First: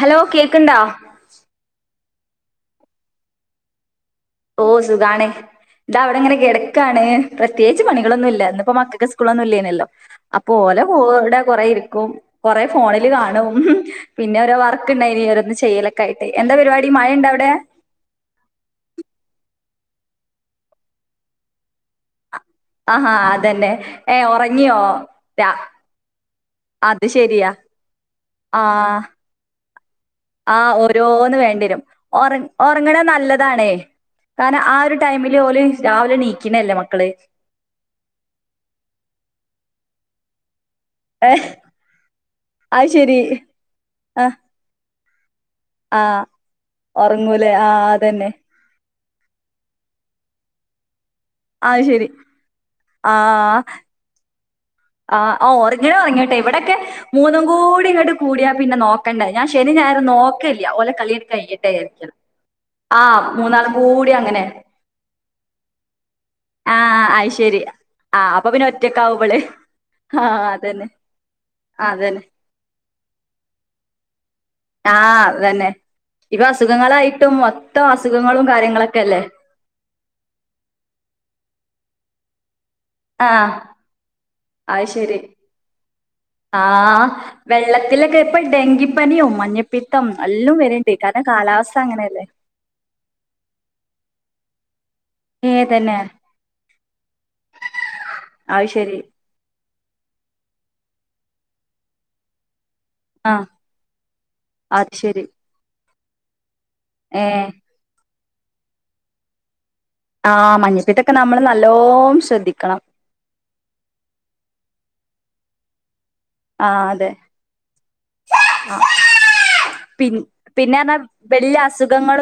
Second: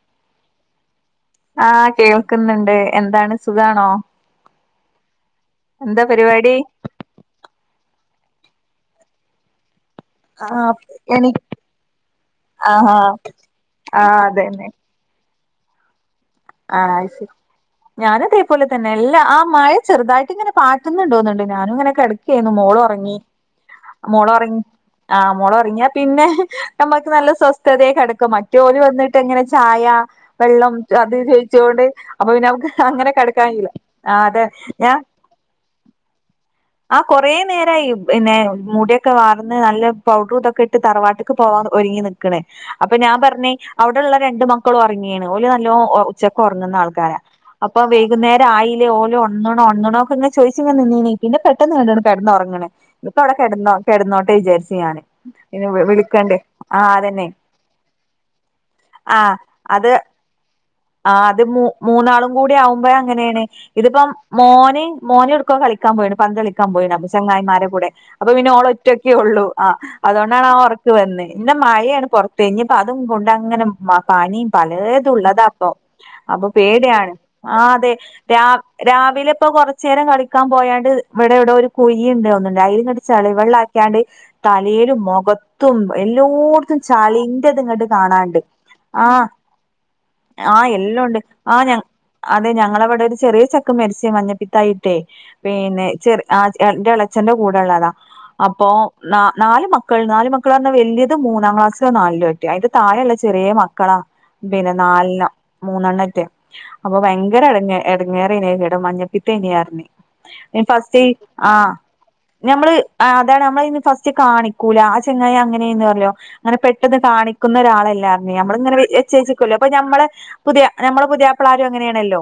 Hello കേൾക്ക്ണ്ടോ? ആഹ് കേൾക്കുന്ന്ണ്ട്. എന്താണ് സുഖാണോ? ഓ. സുഖാണ്. ഇതാ എന്താ ഇവടെ ഇങ്ങനെ പരിപാടി കെടക്കാണ് പ്രത്യേകിച്ച് പണികളൊന്നു ഇല്ല. ഇന്നിപ്പം മക്കക്ക് സ്കൂളൊന്നു ഇല്ലേനല്ലോ അപ്പൊ ആഹ് ഓലെ എനി കൂടെ കൊറേ ഇരിക്കും. കൊറെ ആഹ് ഫോണില് കാണും ആഹ് പിന്നെ ഓരോ അതന്നെ വർക്ക് ക്ക് ഇണ്ടായിനി ഓരോന്ന് ചെയ്യലൊക്കെ ആയിട്ട്. എന്താ പരിപാടി മഴ ഇണ്ടൊ അവിടെ? ഞാനു അതേപലെ തന്നെ എല്ല ആ മഴ ചെറുതായിട്ട് ഇങ്ങനെ പാറ്റുന്നുണ്ടോന്നുന്ന്ണ്ട് ഞാനും ഇങ്ങനെ കെട - ക്കേന്നു. മോള് ആഹാ ഒറങ്ങി അതന്നെ. ഏ മോള് ഒറങ്ങി ഉറങ്ങിയോ? ആഹ് രാ മോളൊറങ്ങ്യാ പിന്നെ- അത് നമ്മക്ക് നല്ല ശരിയാ. സ്വസ്ഥതയെ കെടക്കും മറ്റു ഓല് വന്നിട്ട് ഇങ്ങനെ ചായ ആഹ് വെള്ളം അത് ഓരോ- ഇന്ന് വേണ്ട്യേരും ചോയിച്ചോണ്ട് അപ്പൊ ഒറ പിന്നെ നമുക്ക് ഒറങ്ണത് അങ്ങനെ കിടക്കാൻ നല്ലതാണെ കഴിയൂല ആഹ് അതെ കാര്ണം ആ. ഞാൻ ഒരു ടൈമിലോല് രാവിലെണീ പിന്നെല്ലമക്ക ആ കൊറേ നേരായി. പിന്നെ മുട്യക്കെ വാർന്ന് നല്ല പൗഡ്രു ഇതൊക്കെ ട്ട് തറവാട്ടക്ക് ഏഹ് പോവാ ഒരുങ്ങി നിക്ക്ണ് അത് അപ്പ ശരി. ഞാൻപറഞ്ഞ് അവിടെ ഇള്ള ആ രണ്ട്മ ക്കള് ഒറങ്ങീണ്. ഓല്നല്ലോ ആ ഉച്ചക്കൊറങ്ങ്ന്ന ആൾക്കാരാ ഒറങ്ങൂലേ അപ്പ ആഹ് അതന്നെ വൈകുന്നേരായിലെഓലഒ ന്ന്ണോ ഒണ്ന്ന്ണോക്കെങ്ങെ ചോയിച്ച്ങ്ങെ നിന്നീനി പിന്നെ പെട്ടന്ന് അത് ക്കണ്ട്ണ് ശരി. കെട്ന്നോറങ്ങ്ണ് ആഹ് ഇപ്പവിടെകെടന്നൊ കെടന്നോട്ടെ വിചാരിച് ആഹ് ഒഹ് ഒറ്ങ്ങ്ണോ ഒറ്ങ്ങ്യോട്ടെ ഇവിടെ ഒക്കെ ആ അതന്നെ മൂന്നുംകൂടി ഇങ്ങട്ട്കൂടിയാ പിന്നെ നോക്കണ്ട ഞാൻ ശനി ഞായറും നോ ആഹ് അത് മു മൂന്നാളും കൂടി ആകുമ്പോ ആഹ് അങ്ങനേണ് മൂന്നാളും ഇത്പ്പം കൂടി അങ്ങനെ മോന് മോന് ഒടുകൊകളി ക്കാപോയിണ് പന്തളിക്കാ പോയിണ് ആഹ് അപ്പൊ അത് ശരി. ചെങ്ങായിമാരെ കൂടെ അപ്പൊ ആഹ് പിന്നെ ഓളൊറ്റൊക്കെ ഒറ്റക്കാവും ഇവള് ഒള്ളുആ ആഹ് അതന്നെ അതുകൊണ്ടാണ്ആഒറക്ക് വന്ന് പിന്നെ അതന്നെ മഴയാണ്പൊറത്ത്ഞ്ഞിപ്പ അതുംകൊണ്ടങ്ങനെമ ആഹ് പനിംപലേതുള്ളത അതന്നെ. ഇപ്പൊ അസുഖങ്ങളായിട്ടും മൊത്തം പ്പൊഅപ്പോപേടിയാണ്ആഹ്തെ അസുഖങ്ങളും രാവി കാര്യങ്ങളൊക്കെ അല്ലേ രാവിലെപ്പോകൊറ ചേരംകളിക്കാപോയാണ്ട്ഇവിടെവിടെരുകുയിണ്ടോന്ന്ണ്അയിന്നൊര് ആഹ് ചളിവെള്ളാക്ക്യാണ്ട് അത് തലേലും ശരി. മൊഖത്തുംഎല്ലോടത്തുംചളി വെള്ളത്തിലൊക്കെഇപ്പം ഡെങ്കിപ്പനിയും മഞ്ഞപ്പീത്തം ആഹ്എല്ലാംണ്ട്ആ ഞഅതെ ഞങ്ങളവിടെരു ചെറിയ ചെക്കൻ മരിച്ച് മഞ്ഞപ്പിത്തായി് ട്ടെ ഏഹ് തന്നെ പിന്നെചെറആഅന്റെഎളച്ചന്റെ കൂടെള്ളതാ. അത് അപ്പോ ശെരി നനാല്മക്കൾനാല് മക്കള് ന്നറിഞ്ഞ വല്ല്യയത് മൂന്നാം ക്ലാസ്സിലോ നാലിലോരി ട്ടി അയിന്റെ താഴെ ഇള്ള ആഹ് ചെറ്യേ മക്കളാ പിന്നെ അത് ശെരി നാലെണ്ണം മൂന്നെണ്ണറ്റെ അപ്പൊ ഭയങ്കര ഏഹ് എടങ്ങ എടങ്ങേറയിനി കേട്ടപ്പ് മഞ്ഞപ്പീത്തേനി അർഞ്ഞ് ആഹ് ഹ് മഞ്ഞപ്പിത്തൊക്കെ നമ്മള് ഫസ്റ്റ്ആഹ് നല്ലോം ഞമ്മള് ശ്രദ്ധിക്കണം ആഹ് അതാണ് നമ്മളയിന്ഫസ്റ്റ് കാണിക്കൂലആചെങ്ങായി അങ്ങനെയന്നാലോ. ആഹ് അതെ അങ്ങനെപെട്ടെന്ന്കാണിക്കുന്ന ഒരാളല്ലാർന്നേ നമ്മള്ങ്ങനെച്ചേച്ചിക്കല്ലോഅപ്പൊ നമ്മളെ പിന്നെന്നവല്ല്യ അസുഖങ്ങളൊന്നുംവരൂലല്ലോ പുതിയാപ്പ്ളാരും അങ്ങനെയാണല്ലോ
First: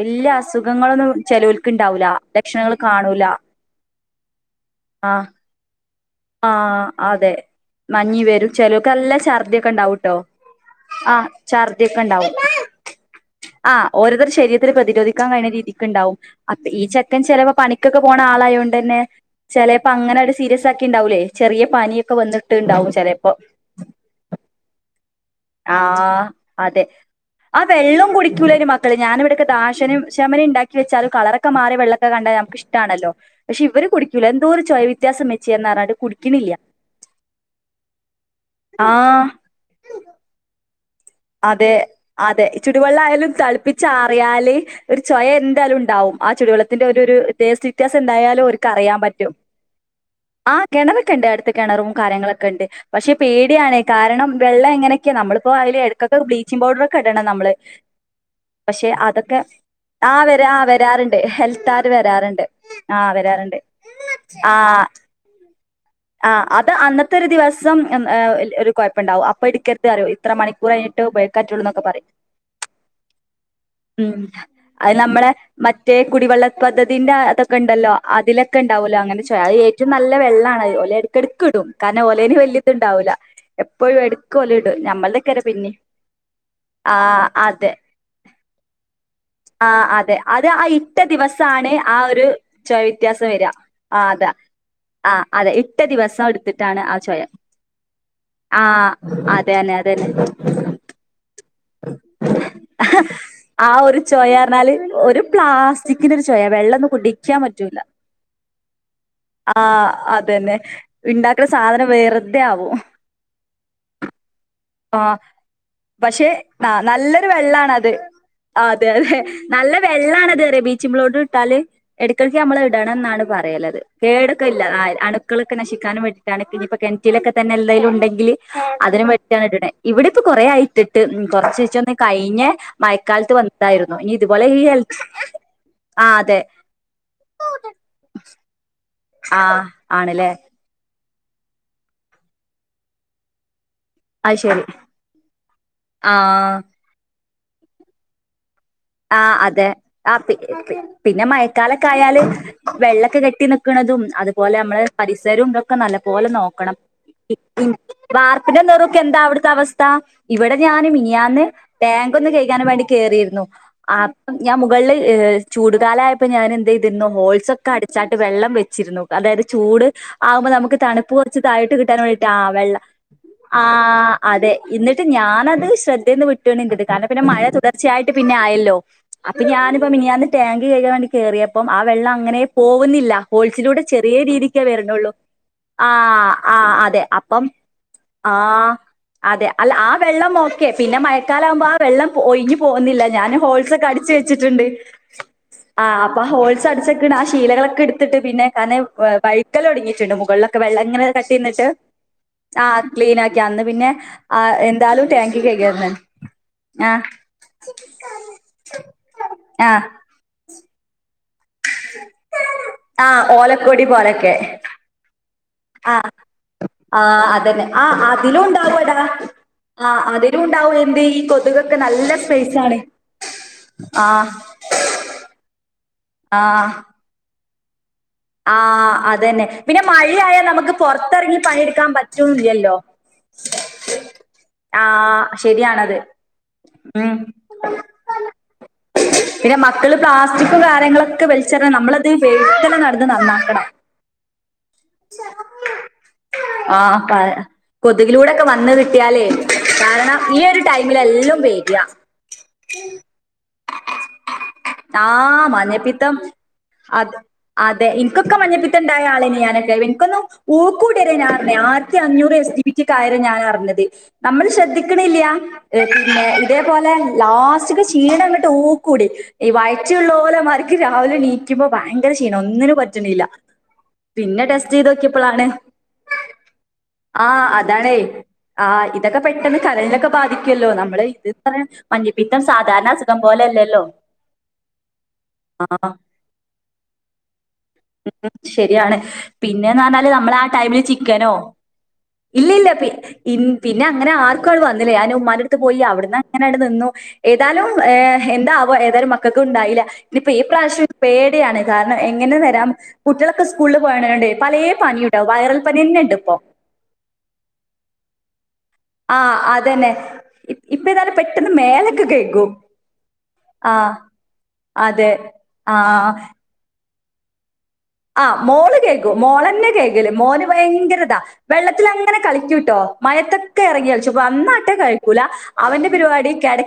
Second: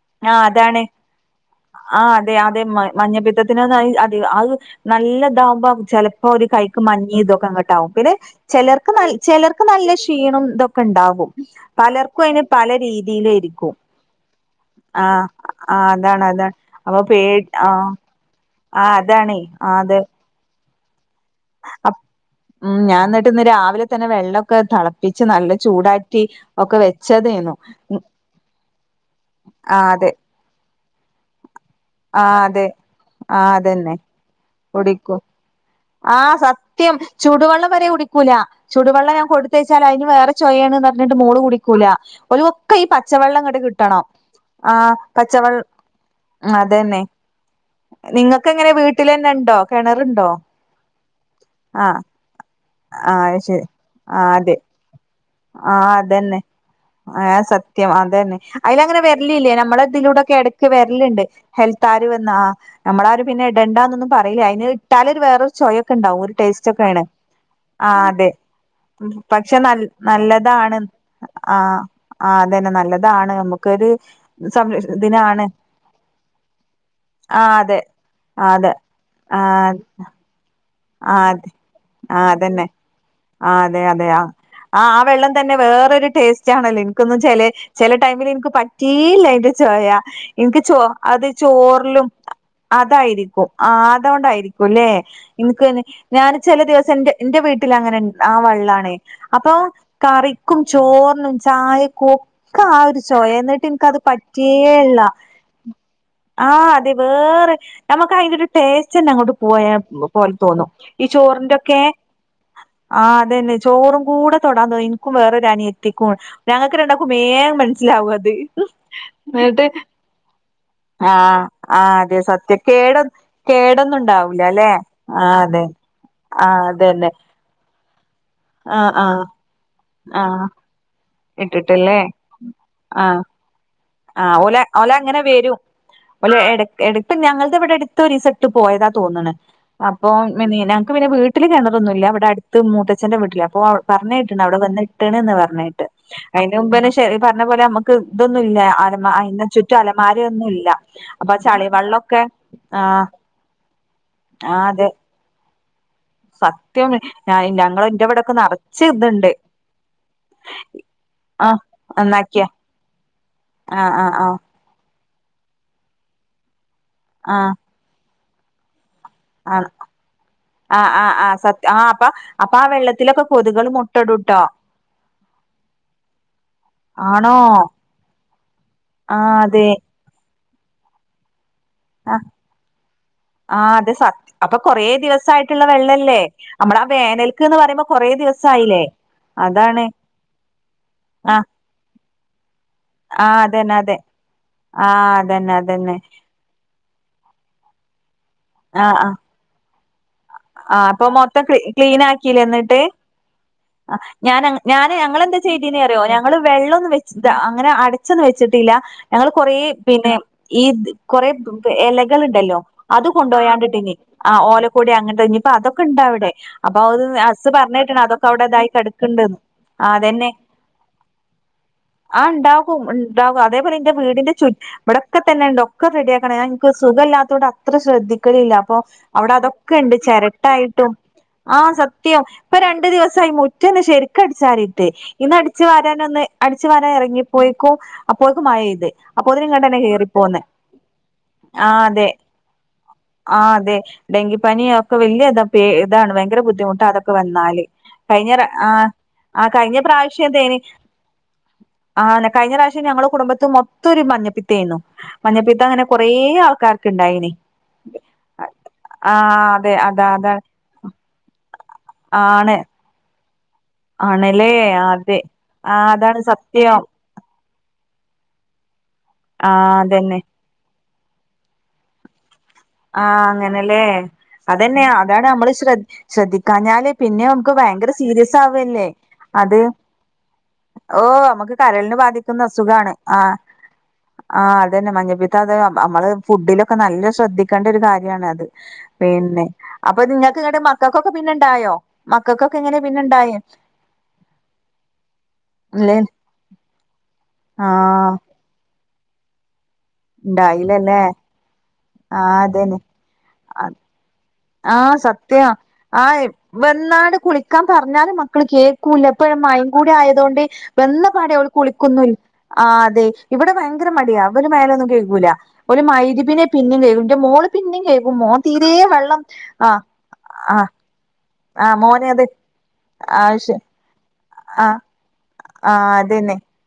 വല്ല്യഅസുഖങ്ങളൊന്നുംചെലോൽ ആഹ്അതെഅതെമ മഞ്ഞപ്പിത്തത്തിനഅതഅയ് ആഹ് നല്ലതാകുമ്പചെല ഇപ്പൊഒരുകൈക്ക് ആഹ് മഞ്ഞി അതെ ഇതൊക്കെഇങ്ങട്ടാവുംപിന്നെ മഞ്ഞി വരും ചെലോൽക്ക് നല്ല ഛർദിയൊക്കെ ചെലർക്ക്ചെലർക്ക്നല്ലക്ഷീണംതൊ ക്കെണ്ടാവും. ണ്ടാവുംആഓരോരുത്തർശരീരത്തി ആഹ് പ്രതിരോധിക്കാൻകഴിയിണരീതിക്ക് ആഹ് ണ്ടാവും അതാണ് അതാണ് അ അപ്പൊ പേ ഈചെക്കൻചെലപ്പോ ആഹ് ആഹ് അതാണേ ആഹ് അതെ പണിക്കൊക്കെപോണാളായോണ്ടന്നെചെലേപ്പങ്ങ ന്നട്സീരിയസാകിടവുലേചെറിയ പാനിയൊക്കെവന്നട്ട്ണ്ടാവുംചെലപ്പോ തന്നെവെള്ളൊക്കെതള വെച്ചതേന്നു ആഹ്അതെആവെള്ളം കുടിക്കൂലന്റമക്കള് ആ ഞാനിവിടൊക്കെദാഹശനും അതെ റ്റമിനിണ്ടാക്കി ക്കെയേച്ചാലുംകളറൊക്കെമാർയ ആ അതെ വെള്ളൊക്കെകണ്ടാനമക്കിഷ്ടണല്ലോ ആ പക്ഷഇവര് അതന്നെ കുടിക്കുലഎന്തോരു ചോയ വ്യത്യാസമേ ചെന്നറച്ച് ആഹ് സത്യംചുടുവെള്ളംവരെ കുടിക്കൂലചുടുവെള്ളംഞാൻ കൊടുത്തച്ചാൽഅതിന് വേറെ ചോയാണ്ന്ന്റ അതെഅതെചുടുവെള്ളായാലും പച്ചവെള്ളം ഇങ്ങട്ട് കിട്ടണം ആ തെളപ്പിച്ചാറിയാല്ഒരുചൊയ പച്ചവെള്ള എന്തായാലുണ്ടാവും. ആചുടുവെള്ളത്തിന്റെ അതന്നെ ഒരുരുടേസ്റ്റ് നിങ്ങൾക്ക് എങ്ങനെ വീട്ടിലന്നെ വ്യത്യാസണ്ടായാലുംഓർക്കറിയപറ്റും ഇണ്ടോ കിണറുണ്ടോ ആ കെണറൊക്കേണ്ടടുത്തു. ആ കെണറുംകാര്യങ്ങളൊക്കെണ്ട് ആ ശരി പക്ഷെപേടിയാണ്കാരണംവെള്ള എങ്ങനൊക്കെയാ നമ്മളിപ്പോയിൽലെര അതെന്നെ ആഹ്സത്യംഅതന്നെ പക്ഷെ അയിലങ്ങനെ അതൊക്കെ വിരലില്ലേനമ്മള ആ വരാ ആ ഇതിലൂടെക്കെഎടക്ക് വരാറുണ്ട് വെരല്ണ്ട് ഹെൽത്താര് ഹെൽത്താരു വന്നാ വരാറുണ്ട്. ആ നമ്മളാരു പിന്നെ വരാറുണ്ട്. ഇടേണ്ടന്നൊന്നുംപറയില ആ അയിന് ഇട്ടാലരു വേറൊരുചൊയ ണ്ടാവും ആ അത് ഒരുടേസ്റ്റോക്കൊണ്ആ അന്നത്തെ ഒരു ദിവസം ഉം, ഏഹ്, ഒരു കുഴപ്പുണ്ടാവും. അപ്പൊ എടുക്കരുത് പറയും ഇത്ര മണിക്കൂർ അതെപക്ഷെനനല്ലതാണ്. കഴിഞ്ഞിട്ട് ഉപയോഗിക്കാൻ പറ്റുള്ളൂ ആഹ് എന്നൊക്കെ പറയും. ആഅതന്നെനല്ലതാണ് നമ്മുക്കൊരുസംരക്ഷണത്തിനാണ്. മറ്റേകുടിവെള്ള പദ്ധതിന്റെ ആ അതെ അതൊക്കെണ്ടല്ലോഅതിലൊക്കെണ്ടാവോല്ലോഅങ്ങനെോചൊയ അത്ഏറ്റവുംനല്ല വെള്ളണത് ഇതുണ്ടാവൂല എപ്പോഴും ആഹ്തെആതന്നെആഅതെഅതെ എടക്ക് ഓല് ഇടും ഞമ്മൾതൊക്കെരം പിന്നിം ആആവെള്ളംതന്നെവേറൊരു- ആ അതെ ടേസ്റ്റാണല്ലോഇനിക്കൊന്നുംചെലചേലെടൈമില്ഇനിക്ക്പറ്റേയില അയിന്റെ ആ അതെ അത് ചോയനിക്ക് ആ ചോ ഇട്ട ദിവസാണ് ആ ഒരു ചൊയ വ്യത്യാസം വര അത്ചോറിലുംഅതായിരിക്കും ആ അതാ ആ അതെ അതൊണ്ടായിരിക്കുംല്ലെഇൻക്ക് ഇട്ട ദിവസം ഞാൻ ചെല എടുത്തിട്ടാണ് ആ ദിവസം ചൊയ എന്റെ വീട്ടിൽ അങ്ങനെ ആ വെള്ളാണേ അപ്പൊ അതെന്നെ അതെന്നെ കറിക്കും ചോർനും ചായക്കും ഒക്ക്- ഒക്കെ ആ ഒരു ചൊയ എന്നിട്ട് ആ എനിക്കത് ഒരു ചൊയ പറഞ്ഞാല് പറ്റേല്ല ഒരു പ്ലാസ്റ്റിക്കിന്റെ ഒരു ചൊയ ആഹ് അതെ വെള്ളൊന്നും കുടിക്കാൻ വേറെ പറ്റൂല നമുക്ക് അതിന്റെ ഒരു ടേസ്റ്റന്നെ അങ്ങോട്ട് പോയ ആഹ് പോലെ അതന്നെ. തോന്നും ഈ ഇണ്ടാക്ക്ണ ചോറിന്റൊക്കെ സാധനം വെറുതെ ആവും. ആ അതെന്നെ ചോറും കൂടെ തൊടാൻ തോന്നൂല എനിക്കും ആഹ് വേറൊരു അനിയത്തിക്കും പക്ഷെ ന ഞങ്ങൾക്ക് രണ്ടാക്കും നല്ലൊരു വേഗം വെള്ളാണത്. മനസ്സിലാവും അത്. അതെ അതെ ന്നട്ട് നല്ല വെള്ളാണ് അതെന്ന് പറയ ബ്ലീച്ചിങ് പൌഡർ ആഹ് ഇട്ടാല് ആഹ് അതെ എടക്കെടക്ക് നമ്മള് സത്യം അത് ഇടണം കേട എന്നാണ് പറയല്ലത് കേടൊന്നും ഉണ്ടാവൂല കേടൊക്കെല്ല ല്ലേ ആയ് ആഹ് അണുക്കളൊക്കെ അതെ നശിക്കാനും വേണ്ടിയിട്ടാണ് ആഹ് ഇനിയിപ്പ അതന്നെ കെണറ്റിലൊക്കെതന്നെ എന്തെങ്കിലും ഉണ്ടെങ്കില് ആഹ് അതിനും ആഹ് വേണ്ടിയിട്ടാണ് ഇടണേ ഇവിടെപ്പൊ കൊറേ ആഹ് ആയിട്ടിട്ട് കൊറച്ചീ ചെ ഒന്ന് ഇട്ടിട്ടല്ലേ കഴിഞ്ഞ ആഹ് മഴക്കാലത്ത് വ ഇതായിരുന്നു ഇനി ആഹ് ഇതുപോലെ ഓല ഈ ഹെൽ ആ അതെ എട്ക്ക്ഞങ്ങക്ക് രീസംഇവിടെ അടുത്ത് ഒരു ദിവസം ഇട്ട് പോയതാ തോന്നണ് ആഹ് അപ്പം ആണ്ല്ലേ ഞങ്ങക്ക് പിന്നെ വീട്ട് വീട്ടില് കിണറൊന്നുല്ല ഇവിടെ അടുത്ത് മൂത്തച്ഛന്റെ വീട്ടിലാ അപ്പോൾ പറഞ്ഞ് അത് കേട്ടിട്ടുണ്ട് അവിടെ ശരി വന്നിട്ടണന്ന് പറഞ്ഞ് കേട്ട് അതിന് ആഹ് മുമ്പന്നെ ശെരി ഈ പറഞ്ഞ പോലെ നമുക്ക് ഇതൊന്നുമില്ല ആഹ് അതെ ആ പി പിന്നെ അപ്പൊ ആ ചളി മഴക്കാലൊക്കെ ആയാല് വെള്ളൊക്കെ ആഹ് വെള്ളൊക്കെ കെട്ടിനിക്ക് നീക്കണത്തും അതുപോലെ ആഹ് നമ്മള് അതെ പരിസരും ഇതൊക്കെ ഒക്കെ നല്ല പോലെ നോക്കണം സത്യം ഞാ ഇൻ ഞങ്ങള് ഇന്റെ ഇവിടൊക്കെ വാർപ്പിന്റെ നറച്ച് നെറൊക്കെ എന്താ ഇത്ണ്ട് അവിടുത്തെ അവസ്ഥ ഇവിടെ ഞാന് മിനിയാന്ന് ആഹ് ടാങ്ക് ഒന്ന് നന്നാക്കിയാ കഴുകാൻ വേണ്ടി കേറിയിരുന്നു ആഹ് അപ്പ് ഞാൻ മുകളിൽ ചൂടുകാലയപ്പോ ഞാനെന്ത് ചെയ്തിരുന്നു ഹോൾസ് ആഹ് ഒക്കെ അടച്ച് ച്ചാണ്ട് വെള്ളം വെച്ചിരുന്നു അതായത് ആഹ് ചൂട് ആകുമ്പോ നമുക്ക് ആഹ് തണുപ്പ് ആഹ് ആഹ് കൊറച്ച് സത്യം താഴോട്ട് ആഹ് കിട്ടാൻ അപ്പ വേണ്ടിയിട്ട് ആഹ് അപ്പൊ ആ വെള്ളം വെള്ളത്തിലൊക്കെ കൊതുകള് ആഹ് മുട്ടടുട്ടോ അതെ എന്നിട്ട് ഞാനത് ശ്രദ്ധേൽന്ന് വിട്ട്ക്ണ് അത് കാരണം പിന്നെ ആണോ മഴ തുടർച്ചയായിട്ട് പിന്നെ ആയല്ലോ ലോ, ആഹ് അപ്പൊ അതെ ഞാനിപ്പോ മിനിഞ്ഞാന്ന് ടാങ്ക് കഴുകാൻ വേണ്ടി കേറിയപ്പം ആ വെള്ളം ആഹ് അങ്ങനെ പോകുന്നില്ല ഹോൾസിലൂടെ ചെറിയ രീതിക്കേ വരുന്നുള്ളൂ ക്കില്ല വെള്ളല്ലേ നമ്മള് ആ അപ്പം വേനൽക്ക്ന്ന്‌ പറയുമ്പോ കൊറേ ആ ദിവസായില്ലേ അതെ അല്ല അതാണ് ആ വെള്ളം ഓക്കെ പിന്നെ ആഹ് മഴക്കാലം ആകുമ്പോ ആ വെള്ളം ഒഴുകി പോകുന്നില്ല ഞാന് ആഹ് ഹോൾ അതന്നെ ഹോൾസൊക്കെ അതെ അടച്ചു വെച്ചിട്ടുണ്ട് ആഹ് അതന്നെ അതന്നെ ആഹ് അപ്പൊ ഹോൾസ് അടച്ച് വെക്കുന്ന ആ ശീലകളൊക്കെ എടുത്തിട്ട് പിന്നെ ഞാൻ ആഹ് ആഹ് വഴുക്കൽ തൊടങ്ങിട്ടുണ്ട് മുകളിലെ ലൊക്കെ വെള്ളം ആഹ് അപ്പൊ ഇങ്ങനെ കെട്ടി മൊത്തം ക്ലീ നിന്നിട്ട് ക്ലീൻ ആക്കില്ലേ ആഹ് എന്നിട്ട് അത് ക്ലീനാക്കി അന്ന് പിന്നെ ആ എന്തായാലും ടാങ്കി ചെയ്തേനി കഴുകിയാരുന്നു അറിയോ ഞങ്ങള് വെള്ളൊന്നും ആഹ് വെച്ച്ട്ട അങ്ങനെ അടച്ചി അടചൊന്നും വെച്ചിട്ടില്ല ഞങ്ങള് കൊറേ ആഹ് പിന്നെ ഈ ഇത് കൊറെ ഇലകൾ ഉണ്ടല്ലോ അത് ആഹ് കൊണ്ടുപോയാണ്ട് ഓലക്കൊടി ഇട്ടിനി ആ പോലൊക്കെ ഓലക്കൊടി അങ്ങനെത്തെ അപ്പൊ അതൊക്കെ ഇണ്ട് ആഹ് ആവടെ അപ്പൊ അത് ആഹ് ഹസ്സ് അതന്നെ പറന്നേക്ക്ണ് കേട്ട്ക്ണ് ആഹ് അതൊക്കെ അതിലും അവിടെ ഇതായി ഉണ്ടാവടാ കെടക്കുന്നുണ്ടെന്ന് ആഹ് അതന്നെ അതിലും ഉണ്ടാവും എന്ത് ഈ കൊതുകൊക്കെ നല്ല ആഹ് സ്പേസാണ് ഇണ്ടാകും ഇണ്ടാവും അതേപോലെ എന്റെ വീടിന്റെ ആഹ് ചു ഇബടെയൊകെതെന്നെണ്ട് ഒക്കെ റെഡിയാക്കണം ഞാന് ഇൻക്ക് ആഹ് ഒര് സുഖല്ലാത്തോണ്ട് അത്ര ശ്രദ്ധി ദ്ധിക്കലില്ല അപ്പൊ ആഹ് അവിടെ അതന്നെ പിന്നെ അതൊക്കെണ്ട് മഴയായാൽ നമുക്ക് ചേരട്ടയിട്ടും പുറത്തിറങ്ങി ആഹ് പണിയെടുക്കാൻ സത്യം ഇപ്പൊ പറ്റൂല്ലല്ലോ രണ്ടു ദിവസമായി മുറ്റൊന്ന് ശരിക്ക് ക്ക്, അടിച്ചരിട്ട് ആഹ് ഇന്ന് അടിച്ചു ശരിയാണത് വാരാൻ ഒന്ന് അടിച്ചു വാരാൻ ഉം ഇറങ്ങിയപ്പോക്കും അപ്പോയെക്കും മഴ പെയ്ത് അപ്പോത്തിന് പിന്നെ ഇങ്ങട്ടന്നെ മക്കള് കേറിപ്പോന്ന് പ്ലാസ്റ്റിക്കും കാര്യങ്ങളൊക്കെ വലിച്ചെറിഞ്ഞാ നമ്മളത് വെയ്ത്താലെ നടന്ന് ആഹ് നന്നാക്കണം അതെ ഡെങ്കി പനിയും വലിയ ഇതാണ് ഭയങ്കര ബുദ്ധിമുട്ടാണ് ആഹ് അതൊക്കെ വന്നാല് കഴിഞ്ഞ ര ആഹ് കിട്ടിയാല് കാരണം ഈ ഒരു ടൈമില് എല്ലാം വരാം ആഹ് കഴിഞ്ഞ പ്രാവശ്യം ഞങ്ങളുടെ കുടുംബത്തിൽ മൊത്തം ഒരു മഞ്ഞപ്പിത്തം ആയിരുന്നു മഞ്ഞപ്പിത്തം അങ്ങനെ കുറേ അത് ആൾക്കാർക്ക്ണ്ടായീനി അതെ എനിക്കൊക്കെ മഞ്ഞപ്പിത്തണ്ടായ ആളെയ്ന് ഞാനൊക്കെ അതെ അതാ എനിക്കൊന്നും അതാണ് ഊക്കൂടി വരാന്നേ ഞാ ആയിരത്തി അഞ്ഞൂറ് എസ് ആണ് ജി ബി ട്ടി അയരേം ഞാനൊക്കെ അറിഞ്ഞത് ആണല്ലേ നമ്മള് അതെ ശ്രദ്ധിക്കണില്ല ഏ ആഹ് അതാണ് പിന്നെ സത്യം ഇതേപോലെ ലാസ്റ്റ്ക്ക് ക്ഷീണം അങ്ങോട്ട് ഊക്കൂടി ഈ ആഹ് അതന്നെ വയറ്റിലുള്ളോരെ മാരി ഇൻക്ക് രാവിലെ നീക്കുമ്പോ ഭയങ്കര ക്ഷീണം ഒന്നിനും ആഹ് പറ്റണില്ല അങ്ങനെല്ലേ പിന്നെ ടെസ്റ്റ് അതന്നെ അതാണ് ചെയ്തോക്കിയപ്പളാണ് നമ്മള് ശ്ര ശ്രദ്ധിക്കാഞ്ഞാല് പിന്നെ ആ നമുക്ക് ഭയങ്കര അതാണേ. സീരിയസ് ആ ആവല്ലേ ഇതൊക്കെ പെട്ടെന്ന് അത് കരളിനൊക്കെ ബാധിക്കുവല്ലോ. ഓ നമ്മള് ഇത് നമ്മക് പറയ കര മഞ്ഞപ്പിത്തം ബാധിക്കുന്ന സാധാരണ അസുഖണ് അസുഖം ആഹ് പോലെയല്ലല്ലോ. ആഹ് അതന്നെ മഞ്ഞപ്പീത്ത അത് ആ നമ്മള് ഫുഡിലൊക്കെ നല്ല ശ്രദ്ധിക്ക ഉം ശരിയാണ് പിന്നെന്ന് അപ്പൊ പറഞ്ഞാല് നമ്മള് നിങ്ങൾക്ക് ആ ഇങ്ങട്ട് ടൈമില് മക്കൾക്കൊക്കെ പിന്നെ ചിക്കനോ ഇണ്ടായോ ഇല്ല മക്കൾക്കൊക്കെ ഇല്ല എങ്ങനെ പിന്നെ ഇണ്ടായേ പിന്നെ അങ്ങനെ ആർക്കും വന്നില്ല ഞാൻ ഉമ്മാന അടുത്ത് പോയി ഇല്ലേ അവിടുന്ന് അങ്ങനെ നി ന്നു, ഏതാലും ആഹ് എന്താ ആവാ ഏതായാലും മക്കൾക്ക് ഇണ്ടായില്ല ഇനിപ്പൊ ഈ പ്രാവശ്യം ഇണ്ടായില്ലല്ലേ പേടിയാണ് കാരണം എങ്ങനെ ആഹ് തരാം അതന്നെ കുട്ടികളൊക്കെ സ്കൂളിൽ പോണൊണ്ടേ പലേ പനിണ്ടാവും വൈറൽ പനിന്നെ ഇണ്ട് ഇപ്പോ വന്നാട് കുളിക്കാൻ പറഞ്ഞാലും മക്കൾ കേ ആ ക്കുല്ല മഴയും അതന്നെ. കൂടെ ആയതോണ്ട് ഇപ്പ വെന്ന ഏതായാലും പാടെ അവള് പെട്ടെന്ന് മേലൊക്കെ കുളിക്കുന്നുല്ല കഴുകും. ആഹ് അതെ ഇബടെ ആ ഭയങ്കര മടിയ അവര് മേലൊന്നും അതെ കേക്കൂല്ല കെക്കുല്ല ആ ഓല് മൈരിപിനെ പിന്നെയും വരും ഇന്റെ മോള് പിന്നെയും കെക്ക് ആഹ് മോള് കെക്കും മോളന്നെ കേക്കല് മോന് ആഹ് ഭയങ്കര ഇതാ ആഹ് മോന് വെള്ളത്തിലാങ്ങനെ അത് കളിക്കൂട്ടോ ആവശ്യം മയത്തൊക്കെ ഇറങ്ങി കളിച്ചും ആ വന്നട്ടെ കഴിക്കൂല ആ അവന്റെ പരിപാടി അതന്നെ കട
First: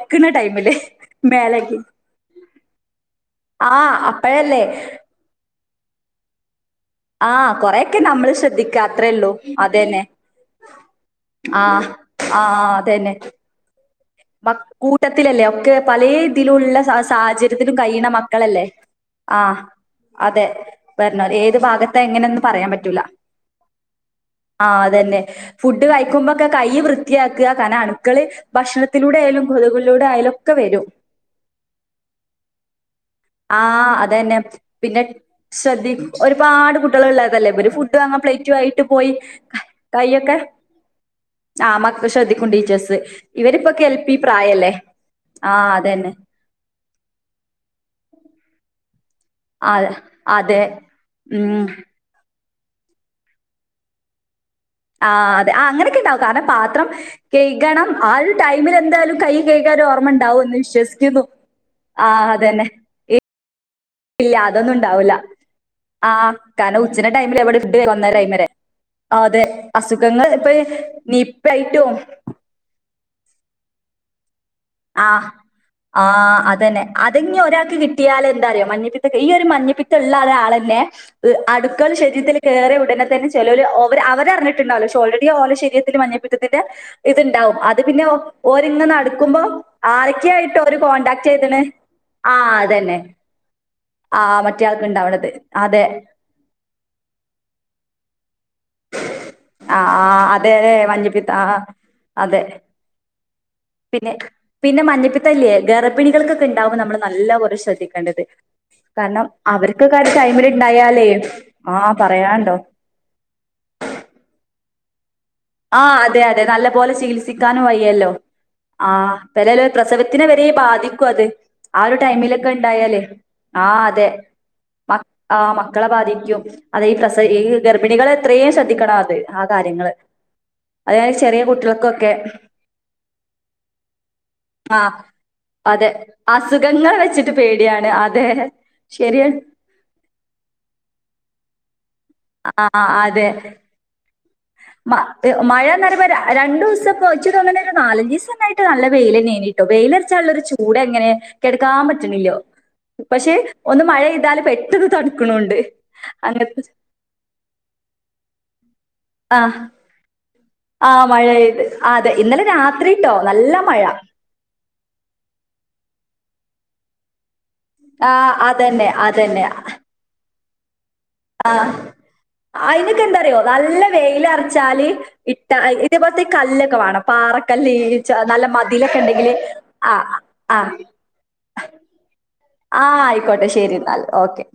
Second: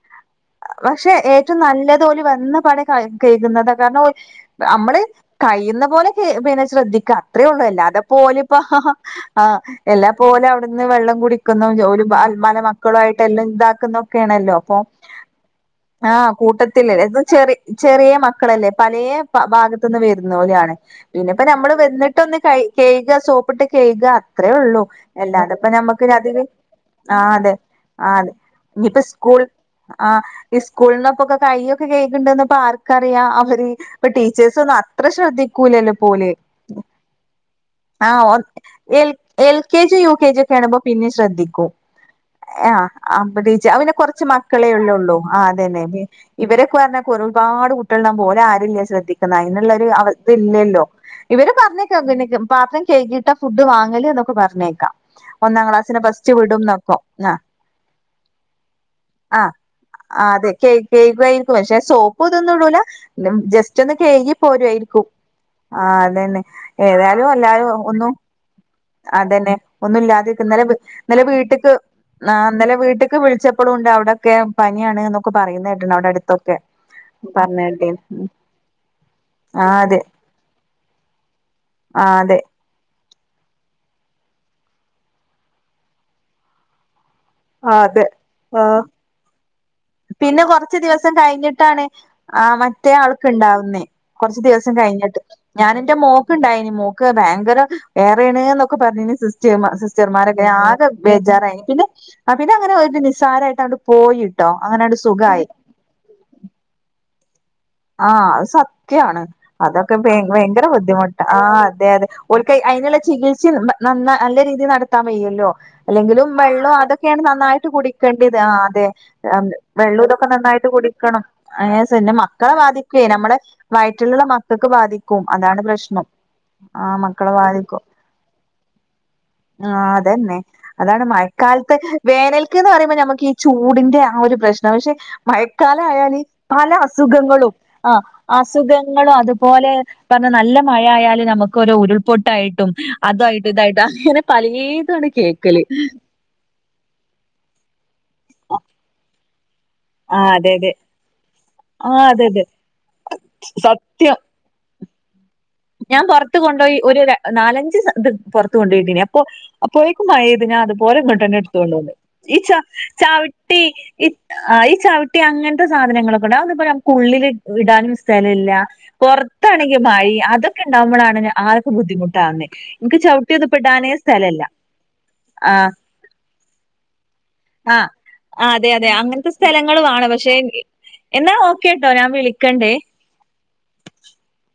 പക്ഷെ ഏറ്റവും നല്ലതു ഓല് വന്ന പാടെ കെ കഴിക്കുന്നത ആ കാരണം ഓല് അപ്പഴല്ലേ നമ്മള് കഴിയുന്ന പോലെ പിന്നെ ശ്രദ്ധിക്ക ആ അത്രേ ഉള്ളൂ കൊറെയൊക്കെ എല്ലാതെ നമ്മള് പോലും ഇപ്പ ശ്രദ്ധിക്ക ഹ ഹാ അത്രേ ഉള്ളൂ ആ അതന്നെ എല്ലാ പോലും അവിടുന്ന് വെള്ളം കുടി ആ ഒരു ആ മല മക്കളു അതന്നെ ആയിട്ട് എല്ലാം ഇതാക്കുന്ന ഒക്കെയ ആണല്ലോ അപ്പൊ അല്ല ഒക്കെ പലേ ആഹ് ഇതിലുള്ള കൂട്ടത്തില്ലേ സാ അ ചെ സാഹചര്യത്തിലും കഴിയണ ചെറിയ മക്കളല്ലേ പലയ ആ ഭാഗത്തു നിന്ന് അതെ വരുന്നോലാന്. വരണം പിന്നെ ഇപ്പ ഏത് നമ്മള് ഭാഗത്താ വന്നിട്ടൊന്ന് എങ്ങനെയൊന്നും പറയാൻ പറ്റൂല കഴുക സോപ്പിട്ട് കഴുക അത്രേ ആ ഉള്ളൂ അതന്നെ. അല്ലാതെ അപ്പൊ ഫുഡ് നമ്മക്ക് അതൊരു കഴിക്കുമ്പൊക്കെ കൈ ആ അതെ ആ അതെ ത്തിലൂടെയാലും [unintelligible] ആ ഈ സ്കൂളിനപ്പൊക്കെ കൈയ്ഒകെ കയ്കുന്നുണ്ട് ആർക്കറിയാം ആ അവര് ഇ അതന്നെ. ടീച്ചേ പിന്നെ അത്ര ശ്രദ്ധി ശ്രദ്ധിക്കൂലല്ലോ പോൽ ഒരുപാട് കുട്ടികളുള്ളതല്ലേ ഇവര് ഫുഡ് ആ വാങ്ങാൻ എൽ പ്ലേറ്റു ആയിട്ട് എൽ പോയി എൽ ക- കെ ജി യു കെ കൈയൊക്കെ ജിക്കെ കാണുമ്പോ പിന്നെ ആ ശ്രദ്ധിക്കും മക്ക ശ്രദ്ധിക്കും ആ ടീച്ചേഴ്സ്. ഇവരിപ്പൊക്കെ അവന് എൽ പി കുറച്ച് മക്കളെ പ്രായല്ലേ. ള്ളു ആ അതെന്നെ ഇവരൊക്കെ പറഞ്ഞ ഒരുപാട് കുട്ടികൾ ഉണ്ടാകുമ്പോ ഓലെ ആരും ഇല്ല ശ്രദ്ധിക്ക ആ അങ്ങനുള്ളൊരു അവസ്ഥ അതെ. ഇല്ലല്ലോ ഇവര് ഉം പറഞ്ഞേക്കാം പാത്രം കഴികിട്ടാ ഫുഡ് വാങ്ങല് എന്ന് ഒകെ പറഞ്ഞേ ആഹ് അതെ ആ അങ്ങനെയൊക്കെ ഉണ്ടാവും കാരണം പാത്രം ആഹ് കഴണം ആ ഒരു ടൈമിൽ എന്തായാലും കൈ ആഹ് കഴു ആ അതേ കഴുകായിരിക്കും പക്ഷെ ആ സോപ്പ് ഇതൊന്നും അതന്നെ. ഇടൂല ജസ്റ്റ് ചന്ന് കഴുകി ഇല്ല അതൊന്നും പോരുമായിരിക്കും ഉണ്ടാവൂല ആ ആഹ് അതന്നെ കാരണം ഉച്ചന്റെ ഏതായാലും ടൈമിൽ എവിടെ അല്ലരും ഫുഡ് ഒന്നും ഒന്നര ടൈം വരെ ആ, അതെ അതന്നെ ഒന്നും അസുഖങ്ങൾ ഇല്ലാതരിക്ക ഇപ്പൊ ഇന്നലെ നിപ്പ വീട്ട്ക്ക് ആയിട്ടും ആ ഇന്നലെ വീട്ട്ക്ക് വിളിച്ചപ്പോഴും ഉണ്ട് അവിടൊക്കെ പനിയാണ് ആ എന്നൊക്കെ പറയുന്ന കേട്ട്ണ് ആ അവിടെ അടുത്തൊക്കെ അതന്നെ അതെങ്ങ പറഞ്ഞ ഒരാൾക്ക് കേട്ടീന് കിട്ടിയാല എന്താറിയോ മഞ്ഞപ്പി ഈ ഒരു ആ മഞ്ഞപ്പിത്ത അതെ ഉള്ള ഒരാളന്നെ അനുക്കൾ ആ ശരീരത്തിൽ അതെ കേയറി ഉടനെ തന്നെ ചിലോൽ അവര് അറിഞ്ഞിട്ടുണ്ടാവല്ലോ പക്ഷെ ഓൾറെഡി ഓല ശരത്തില് മഞ്ഞപ്പിതത്തിൻ്റ ഇത്ണ്ട് ണ്ടാവും ആ അത് പിന്നെ അതെ ആ ഓരിങ്ങങ് നടക്കുമ്പോ പിന്നെ ആരൊക്കെയായിട്ട് കൊറ്ച്ച് ഓര് ദിവസം കോണ്ടാക്ട് ചെയ്തണ് കഴിഞ്ഞിട്ടാണ് ആ ആഹ് മറ്റേ അതന്നെ ആൾക്ക്ണ്ടാവുന്നേ ആഹ് കുറച്ചു മറ്റേ ദിവസം ആൾക്ക് കഴിഞ്ഞിട്ട് ഇണ്ടാവണത് ഞാൻ അതെ എൻ്റെ മോൾ മോക്കുണ്ടായിനി മോക്ക് ഭയങ്കര ഏറെ യണ് എന്നൊക്കെ പറഞ്ഞ സിസ്റ്റർമാ ആ ആ സിസ്റ്റർമാരൊക്കെ അതെ അതെ ആകെ മഞ്ഞപ്പിത്തം ആ ബേജാറായി ആ, പിന്നെ ആ അതെ പിന്നെ അങ്ങനെ ഒരു നിസാരമായിട്ട് ആയി പോയിട്ടോ അങ്ങനെ അണ്ട് സുഖമായി. ഗർഭിണി കൾക്കെ ഉണ്ടാവും നമ്മ നല്ല പോലെ ശ്രദ്ധിക്കും ആഹ് അത് സത്യമാണ് അതൊക്കെ ആ ടൈമിൽ ഭയങ്കര ഉണ്ടായാലേ ബുദ്ധിമുട്ട് ആ അതെ അതെ ഓൽക്ക് അതിനുള്ള ചികത്സ ചിൽ നല്ല രീതിയിൽ നടത്താൻ വയ്യല്ലോ ആ അതെ അല്ലെങ്കിലും അതെ നല്ല വെള്ളം പോലെ അതൊക്കെയാണ് ചികിത്സിക്കാനും നന്നായിട്ട് വയ്യല്ലോ കുടിക്കേണ്ടത് ആ അതെ പെരേല് വെള്ളം പ്രസവത്തിനെ ഇതൊക്കെ വരെ നന്നായിട്ട് കുടി ബാധിക്കും കണം അത് അയ്ൻ്റെ ആ ഒരു ശേഷം ൻ്റെ മക്ക ടൈമിലൊക്കെ ക്കളെ ഉണ്ടായാലേ ബാധിക്കേ നമ്മുടെ ആ അതെ വയറ്റിലുള്ള മക്കൾക്ക് മ ബാധിക്കും ആ അതാണ് മക്കളെ പ്രശ്നം ബാധിക്കും അതെ ഈ ആഹ് പ്രസ മക്കളെ ഈ ബാധിക്കും ഗർഭിണികളെ എത്രയും ശ്രദ്ധിക്കണം അത് ആ കാര്യങ്ങള് അതന്നെ അതായത് ചെറിയ കാൽത്ത് കുട്ടികൾക്കൊക്കെ വേനൽക്ക്ന്ന് പറയുമ്പൊ നമക്ക് ഈ ചൂടിന്റെ ആഹ് ഒരു പ്രശ്നം ആഹ് പക്ഷെ അതെ മഴക്കാലായാല് പല അസുഖങ്ങൾ വെച്ചിട്ട് അസുഖങ്ങളും പേടിയാണ് ആഹ് അതെ അസുഖങ്ങളും ശരിയാണ് അതുപോലെ പർഞ്ഞാ നല്ല മഴയാല് നമുക്ക് ഒരു ആ ഉരുൾപൊട്ടായിട്ടും അതെ അതായിട്ടും ഇതായിട്ടും അങ്ങനെ പലേതും മ ആണ് കേക്കല് മഴാന്ന്റയ്മ്പോ രണ്ടൂസം ച്ച്തോന്ന്ണെ നാലഞ്ചീസായിട്ട് നല്ല വെയിലന്നേനി ആഹ് വെയിലർച്ചാള്ളൊരു അതെ അതെ ചൂടെങ്ങനെ കെടക്കാൻ ആഹ് അതെ പറ്റ്ണില്ലാ അതെ പക്ഷെ ഒന്ന് സത്യം മഴെയ്താല് പെട്ടെന്ന് തണ്ക്ക്ണൂണ്ട്. ഞാൻ പൊർത്ത് കൊണ്ടോയി ഒരു നാലഞ്ച് ഇത് പൊർത്ത് കൊണ്ടോയിട്ടീനി ആഹ് അപ്പോയേക്കും മഴയ്ത് ഞാൻ ആ അതുപലെ ഇങ്ങട്ടന്നെ എട്ത്ത് മഴെയ്ത് കൊണ്ടണ്ടന്ന് അതെ ഈ ഇന്നലെ ച രാത്രിട്ടോ നല്ല ചവിട്ടി മഴ ആഹ് ഈ ചവിട്ടി അങ്ങൻത്തെ സാധനങ്ങളൊക്കെ ഇണ്ടാവും അതൊന്നുപ്പ നമുക്ക് ഉള്ളിലിട്ട് ഇടാനും ആ സ്ഥലല്ലാ അതന്നെ അതന്നെ പൊർത്താണെങ്കി മഴിം അതൊക്കെ ഇണ്ടാകുമ്പളാണ് ആർക്കും ബുദ്ധിമുട്ടാവ്ന്നേ ഇൻക്ക് അയിനൊക്കെ എന്താറിയോ നല്ല ചവിട്ടിന്നുപ്പെടാനേ സ്ഥലല്ല ആഹ്. ഇതേപോൽത്തെ കല്ലൊക്കെ വാണം പാറക്കല്ല് ആഹ് നല്ല അതെ അതെ മതിലൊക്കെ അങ്ങനത്തെ ഇണ്ടെങ്കില് സ്ഥലങ്ങള് വേണം ആഹ് പക്ഷെ ആഹ് എന്നാ ഓക്കേട്ടോ ഞാൻ വിളിക്കണ്ട് ക്കോട്ടെ ശെരിന്നാല് ഓക്കെ